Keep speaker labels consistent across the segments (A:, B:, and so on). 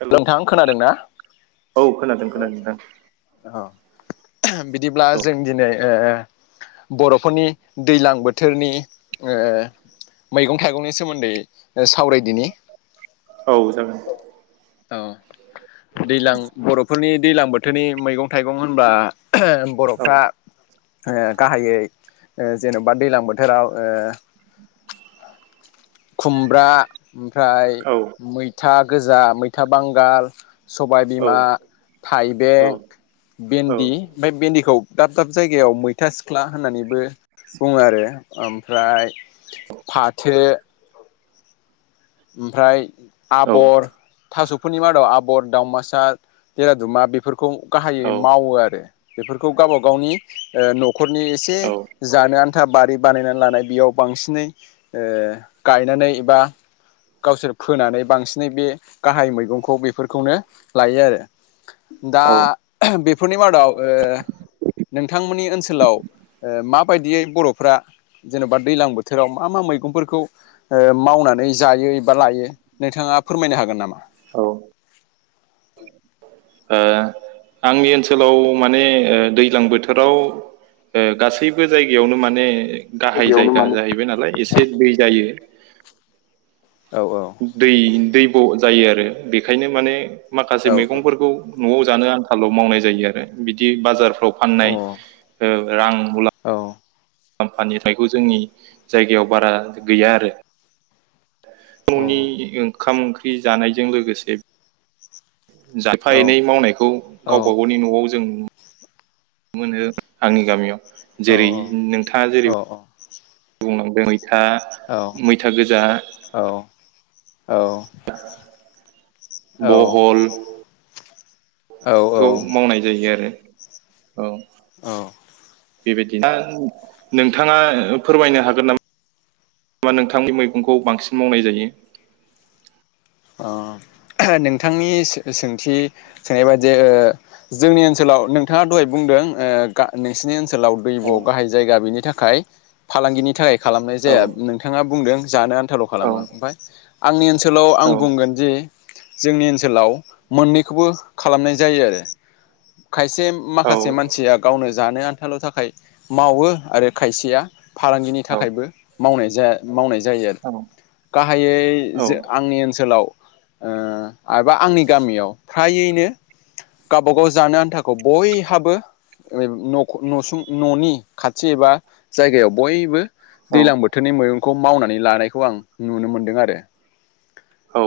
A: हेल'
B: नोंथां खोनादों ना?
A: औ खोनादों खोनादों नोंथां
B: औ बिदिब्ला जों दिनै ओ ओ बर'फोरनि दैलां बोथोरनि ओ मैगं थाइगंनि सोमोन्दै ओ सावरायदिनि।
A: औ जागोन।
B: औ दैज्लां बर'फोरनि दैज्लां बोथोरनि मैगं थाइगं होनबा
A: औ
B: बर'फ्रा ओ गाहायै ओ जेन'बा दैलां बोथोराव ओ खुमब्रा ओमफ्राय
A: औ
B: मैथा गोजा, मैथा बांगाल,
A: औ
B: सबायबिमा,
A: औ
B: थाइबें, भेन्दि ओमफ्राय भेन्दिखौ दाब दाब जायगायाव मैथा सिख्ला होननानैबो बुङो आरो। ओमफ्राय फाथो ओमफ्राय आबर, थास' बेफोरनि मादाव आबर, दावमासा, देरादुमा बेफोरखौ गाहायै मावो आरो। बेफोरखौ गावबा गावनि ओ नख'रनि एसे
A: औ
B: जानो आन्था बारि बानायनानै लानाय बेयाव बांसिनै ओ गायनानै एबा गावसोर फोनानै बांसिनै बे गाहाय मैगंखौ बेफोरखौनो लायो आरो। दा
A: औ
B: बेफोरनि मादाव ओ नोंथांमोननि ओनसोलाव ओ माबायदियै बर'फ्रा जेन'बा दैलां बोथोराव मा मा मैगंफोरखौ ओ मावनानै जायो एबा लायो नोंथाङा फोरमायनो हागोन नामा?
A: औ। ओ आंनि ओनसोलाव माने ओ दैज्लां बोथोराव ओ गासैबो जायगायावनो माने गाहाय जायगा जाहैबाय नालाय एसे दै जायो।
B: औ औ।
A: दै दै ब' जायो आरो बेखायनो माने माखासे
B: औ
A: मैगंफोरखौ न'आव जानो आंखाल' मावनाय जायो आरो बिदि बाजारफ्राव फाननाय
B: औ
A: रां मुलाम
B: औ।
A: आम्फानिथाइखौ जोंनि जायगायाव बारा गैया आरो। न'नि ओंखाम ओंख्रि जानायजों लोगोसे जाायफा
B: औ
A: एनै मावनायखौ गावबा गावनि न'आव जों मोनो आंनि गामियाव
B: औ
A: जेरै नोंथाङा जेरै बुंलांदों मैथा।
B: औ
A: मैथा गोजा
B: औ औ।
A: बहल बे खौ
B: औ
A: मावनाय जायो आरो औ।
B: औ।
A: बेबायदिा नोंथाङा फोरमायनो हागोन नामा? होमा नोंथांनि मैगंखौ बांसिन मावनाय जायो।
B: नोंथांनि सोंथि सोंनाय बाददि जोंनि ओनसोलाव नोंथाङा दहाय बुंदों, नोंसिनि ओनसोलाव ब
A: औ
B: गाहाय जायगा बेनि थाखाय फालांगिनि थाखाय खालामनाय जाया नोंथ बिथाङा बुंदों जानो आन्थाल'
A: औ
B: खालामो, ओमफफ्राय आंनि ओनसोलाव आं बुंगोन जे जोंनि ओनसोलाव मोननैखौबो खालामनाय जायो आरो, खायसे
A: औ
B: माखासे मानसिया गावनो जानो आ थाल' थाखाय मावो आरो खायसेया फालांगिनि
A: औ
B: थाखायबो मावनाय मावनाय जायो आरो।
A: औ
B: गाहायै
A: औ
B: ज आंनि ओनसोलाव एबा आंनि गामियाव फ्रायैनो गावबाागाव जानो आन्थाखौ बयहाबो नुं न'नि खाथि एबा जायगायाव बयबो दैज्लां बोथोरनि मैगंखौ मावनानै लानायखौ आं नुनो मोनदों आरो।
A: औ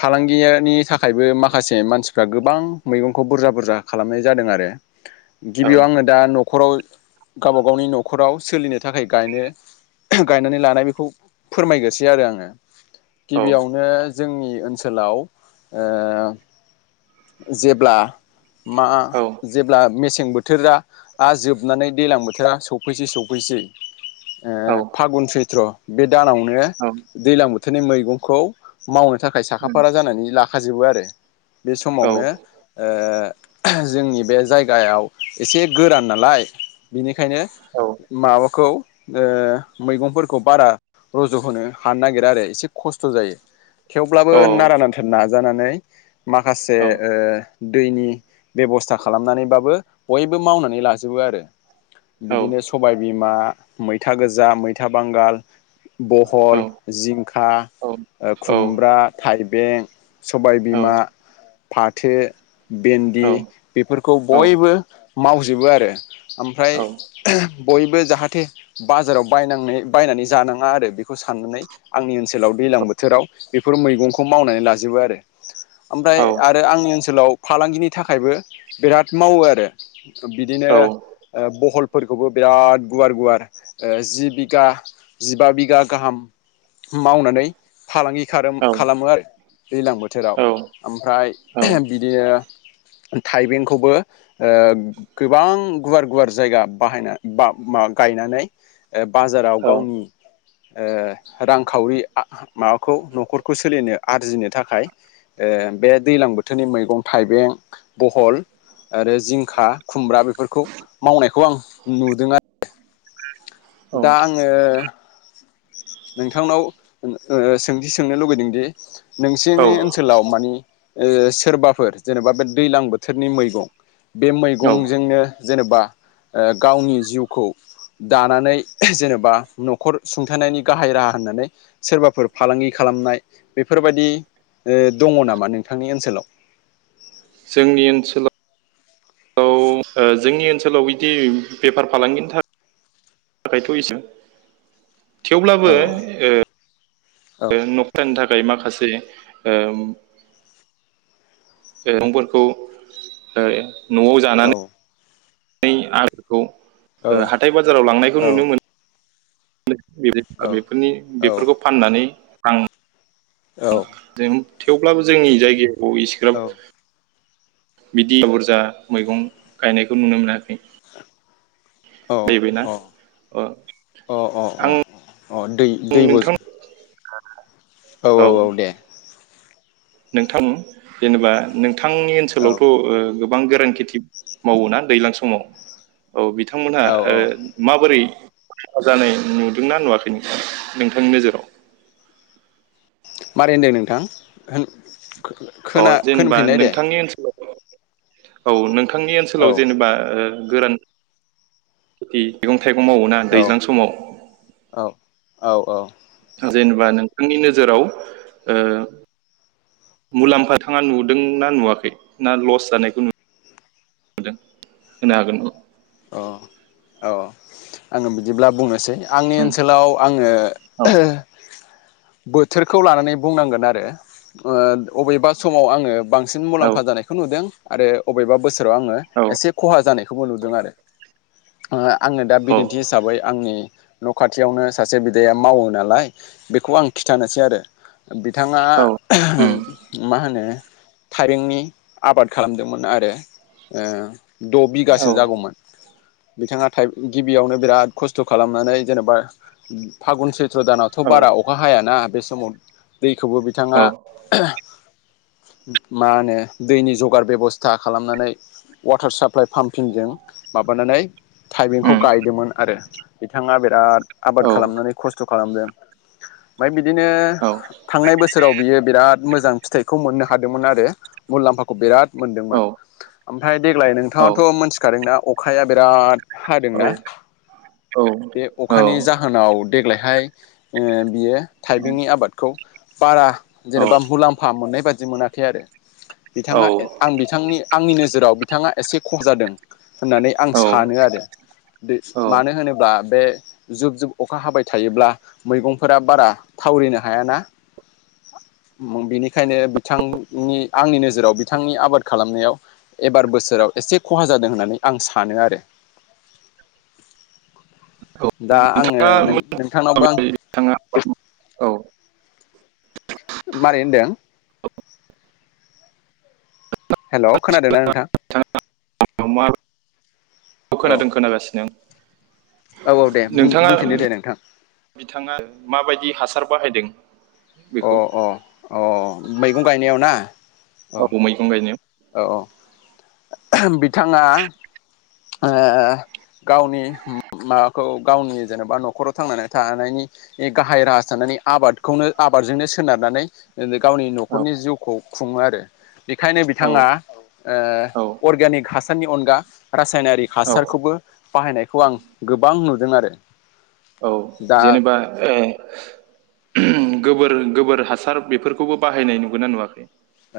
B: फालांगियानि थाखायबो माखासे मानसिफ्रा गोबां मैगंखौ बुरजा बुरजा खालामनाय जादों आरो‌। गिबियाव आङो दा न'खराव गावबा गावनि न'खराव सोलिनो थाखाय गायनो गायनानै लानाय बेखौ फोरमायग्रोसै आरो आङो गिबियावनो जोंनि ओनसोलाव जेब्ला ओ, जेब्ला मा जेब्ला मेसें बोथोरा आरो जोबनानै दैज्लां बोथोरा सफैसै सौफैसै
A: औ
B: फागुन सैथ्र बे दानावनो
A: औ
B: दै्लां बोथोरनि मैगंखौ मावनो थाखाय साखा
A: औ
B: फारा जानानै लाखाजोबो आरो। बे
A: औ
B: समावनो जोंनि बे जायगायाव एसे गोरान नालाय। बिनिखायनो माबाखौ मैगंफोरखौ बारा रज' होनोनो हानो नागिरा आरो एसे खस्थ' जायो। थेवब्लाबो नारा नाथा नाजानानै माखासे दैनि बेबस्था खालामनानैबाबो बयबो मावनानै लाजोबो आरो। बिदिनो सबायबिमा मैथा गोजा, मैथा बांगाल। बहल जिंखा ओ खुमब्रा थाइबें सबायबिमा फाथो भन्दि बेफोरखौ
A: औ
B: बयबो मावजोबो आरो। ओमफ्राय बयबो जाहाथे बाजाराव बायांनाय बायनानै जानाङा आरो, बेखौ साननानै आंनि ओनसोलाव दैलांबो बोथोराव बेफोर मैगंखौ मावनानै लाजोबो आरो ओमफ्राय आरो आंनि ओनसोलाव फालांगिनि थाखायबो बिराद मावो आरो। बिदिनो बहलफोरखौबो बिराद गुवार गुवार जि बिघा जिबा बिगा गाहाम मावनानै फालांगि खारोम खालामो आरो दैज्लां बोथोराव ओमफ्राय ओहोम बिदिनो थाइबेंखौबो ओ गोबां गुवार गुवार जायगा बाहायना बा मा गायनानै ओ बाजाराव गावनि ओ रांखावरि माबाखौ न'खरखौ सोलिनो आरजिनो थाखाय ओ बे दैलां बोथोरनि मैगं थाइबें बहल आरो जिंखा खुमब्रा बेफोरखौ मावनायखौ आं नुदों आरो दा आंङो नोंथांनाव ओ सोंथि सोंनो लुगैदों दि
A: औ
B: नोंसिनि ओनसोलाव मानि ओ सोरबाफोर जेनेबा बे दैलां बोथोरनि मैगं। बे
A: औ
B: मैगंजोंनो जेनेबा गावनि जिउखौ दानानै जेनेबा न'खर सुंथानायनि गाहाय राहा होननानै सोरबाफोर फालांगि खालामनाय बेफोरबायदि ओ दङ नामा नोंथांनि ओनसोलाव?
A: जोंनि ओनसोलाव ओ जोंनि ओनसोलाव बिदि बेफार फालांगिनि थाखाय थाखायथ' एसे थेवब्लाबो
B: औ
A: ओ
B: औ
A: न'खरानि थाखाय माखासे मैगंफोरखौ ओयै न'आव
B: औ
A: जानानै आगखौ
B: औ
A: हाथाय बाजाराव लांनायखौ
B: औ
A: नुनो मोनो। बे
B: औ
A: बेफोरनि बेफोरखौ फाननानै आं
B: औ
A: जों थेवब्लाबो जोंनि जायगाखौ इसिग्राब बिदि बुरजा मैगं गायनायखौ नुनो मोनाखै नै बेना अ
B: अ अ अ
A: आं
B: अ दै
A: आं
B: दैब'ज
A: नोंथां [unintelligible]
B: औ औ औ दे
A: नोंथां जेनेबा नोंथांनि
B: औ
A: ओनसोलावथ' ओ गोबां गोरान खेथि मावोना दैज्लां समाव औ बिथांमोनहा
B: औ औ
A: ओ माबोरै मुलामफा जानाय नुदोंना नुवाखै नों नोंथांनि नोजोराव?
B: मारै होन्दों नोंथां होन
A: अ
B: खोना
A: जेनेबा
B: खोनफिननाय दे
A: नोंथांनि ओनसोलाव औ नोंथांनि
B: औ
A: ओनसोलाव जेनेबा ओ गोरान खेथि मैगं थाइगं मावोना
B: औ
A: दैज्लां समाव
B: औ औ औ
A: जेनेबा नोंथांनि नोजोराव ओ मुलाम्फा थांङा नुदों ना नुवाखै ना लस जानायखौ नु दों होनो हागोन न
B: औ औ आंङो बिदिब्ला बुंनोसै आंनि ओनसोलाव आंङो
A: औ
B: बोथोरखौ लानानै बुंनांगोन आरो ओ अबेबा समाव आंङो बांसिन मुलाम्फा जानायखौ नुदों। आरो अबेबा बोसोराव आङो
A: औ
B: एसे खहा जानायखौबो नुदों आरो ओ आंङो दा
A: औ
B: बिदिन्थि हिसाबै आंनि न' खाथियावनो सासे बिदाया मावो नालाय बेखौ आं खिन्थानोसै आरो बिथाङा
A: औ उम
B: मा होनो थाइबेंनि आबाद खालामदोंमोन आरो ओ द'
A: औ
B: बिगासो जागौमोन। बिथाङा थाइ गिबियावनो बिराद खस्थ' खालामनानै जेनेबा फागुन सैत्र' दानाव थ'
A: औ
B: बारा अखा हायाना बे समाव दैखौबो
A: औ
B: बिथांङा मा होनो दैनि जगार बेबस्था खालामनानै वाटार साप्लाइ पाम्पिंजों माबानानै थाइबेंखौ
A: उम
B: गायदोंमोन आरो बिथाङा बिराद आबाद
A: औ
B: खालामनानै खस्थ' खालामदों ओमफ्राय बिदिनो
A: औ
B: थांनाय बोसोराव बियो बिराद मोजां फिथाइखौ मोननो हादोंमोन आरो मुलाम्फाखौ बिराद मोनदोंमोन
A: औ
B: ओमफ्राय देग्लाय
A: औ
B: नोंथाङाथ' मोनथिखादोंना अखाया बिराद हादोंना
A: औ औ
B: बे अखानि जा माहोनाव देग्लायहाय ओ बियो थाइबेंनि आबादखौ बारा जेनेबा मुलाम्फा मोननाय बाददि मोनाखै आरो बिथाङा आं बिथांनि आंनि नोजोराव बिथाङा एसे खब जादों। होननानै आं सानो आरो बे मानो होनोब्ला बे जुब जुब अखा हाबाय थायोब्ला मैगंफोरा बारा थावरिनो हायाना। [unintelligible] बिनिखायनो बिथांनि आंनि नोजोराव बिथांनि आबाद खालामनायाव एबार बोसोराव एसे खहा जादों होननानै आं सानो आरो [inaudible] दा आङो नों-नोंथांनावबो आं
A: थाङा [unintelligible] औ
B: मारै होनदों? हेलौ खोनादोंना नोंथां?
A: बिथाङा औ खोनादों खोनागासिनो।
B: औ औ दे
A: नोंथाङा
B: बुं-बुंफिनदो दे नोंथां।
A: बिथाङा माबायदि हासार बाहायदों
B: अ
A: बेखौ
B: अ अ मैगं गायनायाव ना अ
A: [unintelligible]
B: औ औ [unintelligible] बिथाङा ओ गावनि मा खौ गावनि जेनेबा न'खराव थांनानै थानायनि नि गाहाय राहा जानानै आबादखौनो आबादजोंनो सोनारनानै [unintelligible] गावनि न'खरनि जिउखौ खुङो आरो बेखायनो
A: औ
B: बिथाङा
A: औ
B: अर्गानिक हासारनि अनगा रासायनारिक
A: औ
B: हासारखौबो बाहायनायखौ आं गोबां नुदों आरो।
A: औ
B: दा
A: जेनेबा ओ गोबोर गोबोर हासार बेफोरखौबो बाहायनाय नुगोनना नुवाखै?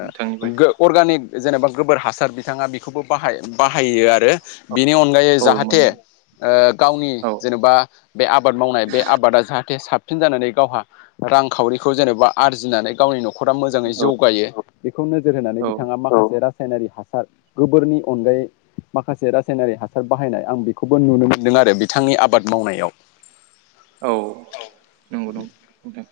A: नोंथांनि बायदि
B: अर्गानिक जेनेबा गोबोर हासार बिथाङा बेखौबो बाह बाहायो आरो बिनि अनगायै
A: औ मोन
B: जाहाथे ओ गावनि
A: औ
B: जेनेबा बे आबाद मावनाय बे आबादा जाहाथे साबसिन जानानै गावहा रांखावरिखौ जेनेबा आरजिनानै गावनि न' न'खरा मोजाङै
A: औ
B: जौगायो बेखौ नोजोर होनानै
A: औ
B: बिथाङा माखासे रासायनारि हासार गोबोरनि अनगायै माखासे रासायनारि हासार बाहायनाय आं बेखौबो नुनो मोन्दों आरो बिथांनि आबाद मावनायाव। [inaudible]
A: औ नंगौ नंगौ नोंथां।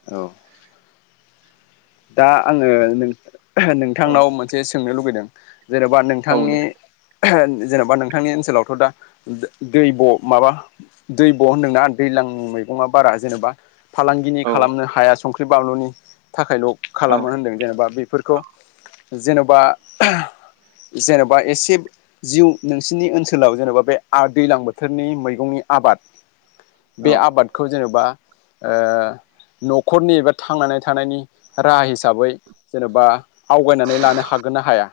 B: दा आङो नोंथांनाव
A: औ
B: मोनसे सोंनो लुबैदों। जेन'बा
A: औ
B: नोंथांनि
A: दे
B: जेन'बा नोंथांनि ओनसोलावथ' दा दै ब माबा दैब' होनदोंना दैज्लां मैगङा बारा जेन'बा फालांगिनि
A: औ
B: खालामनो हाया संख्रि बानलुनि थाखायल'
A: औ
B: खालामो होनदों जेनेबा बेफोरखौ जेन'बा जेन'बा एसे जिउ नोंसिनि ओनसोलाव जेन'बा बे दैलां बोथोरनि मैगंनि आबाद
A: ओ
B: बे आबादखौ जेन'बा न'खरनि एा थांनानै थानायनि राहा हिसाबै जेन'बा आवगायनानै लानो हागोन ना हाया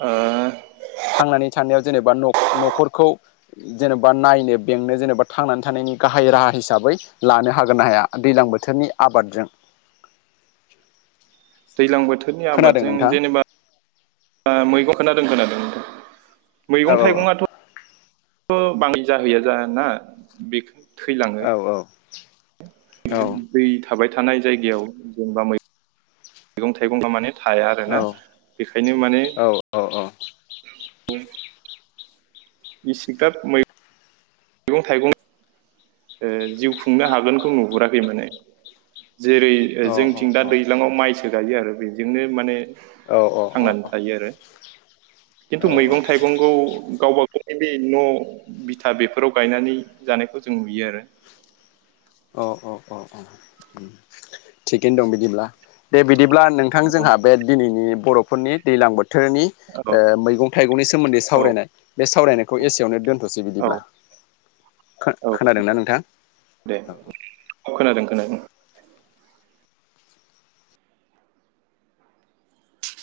A: आ
B: थांनानै थानायाव जेनेबा न'खरखौ जेनेबा नायनो बेंनो जेनेबा थांनानै थानायनि गाहाय राहा हिसाबै लानो हागोन ना हाया दैज्लां बोथोरनि आबादजों
A: दै्लां बोथोरनि
B: खोनादों
A: आबादजों
B: नोंथां
A: जेनेबा मैगं खोना रोंगोनादों मैगं
B: औ औ
A: थाइगङाथ' बाङै जाहैया जाना बेखौ थैलाङो
B: औ औ औ
A: दै थाबाय थानाय जायगायाव जेनेबा मै मैगं थाइगंबा माने थाया आरोना बेखायनो माने [unintelligible] मैगं थाइगं जिउ खुंनो हागोनखौ नुहुराखै माने जेरै जोंथिं दा दैज्लाङाव माइसो गायो आरो बेजोंनो माने थांनानै थायो आरो खिन्थु मैगं थाइगंखौ गावबा गाव बे न' बिथा बेफोराव गायनानै जानायखौ जों नुयो आरो
B: औ औ औ थिगैनो दं बिदिब्ला दे बिदिब्ला नोंथां जोंहा
A: औ
B: बे दिनैनि बर'फोरनि दैलां बोथोरनि ओ मैगं थाइगंनि सोमोन्दै
A: औ
B: सावरायनाय बे सावरायनायखौ एसेयावनो दोनथ दसे
A: औ
B: बिदिब्ला
A: औ
B: खोनादोंना नोंथां
A: दे औ खोनादों खोनादों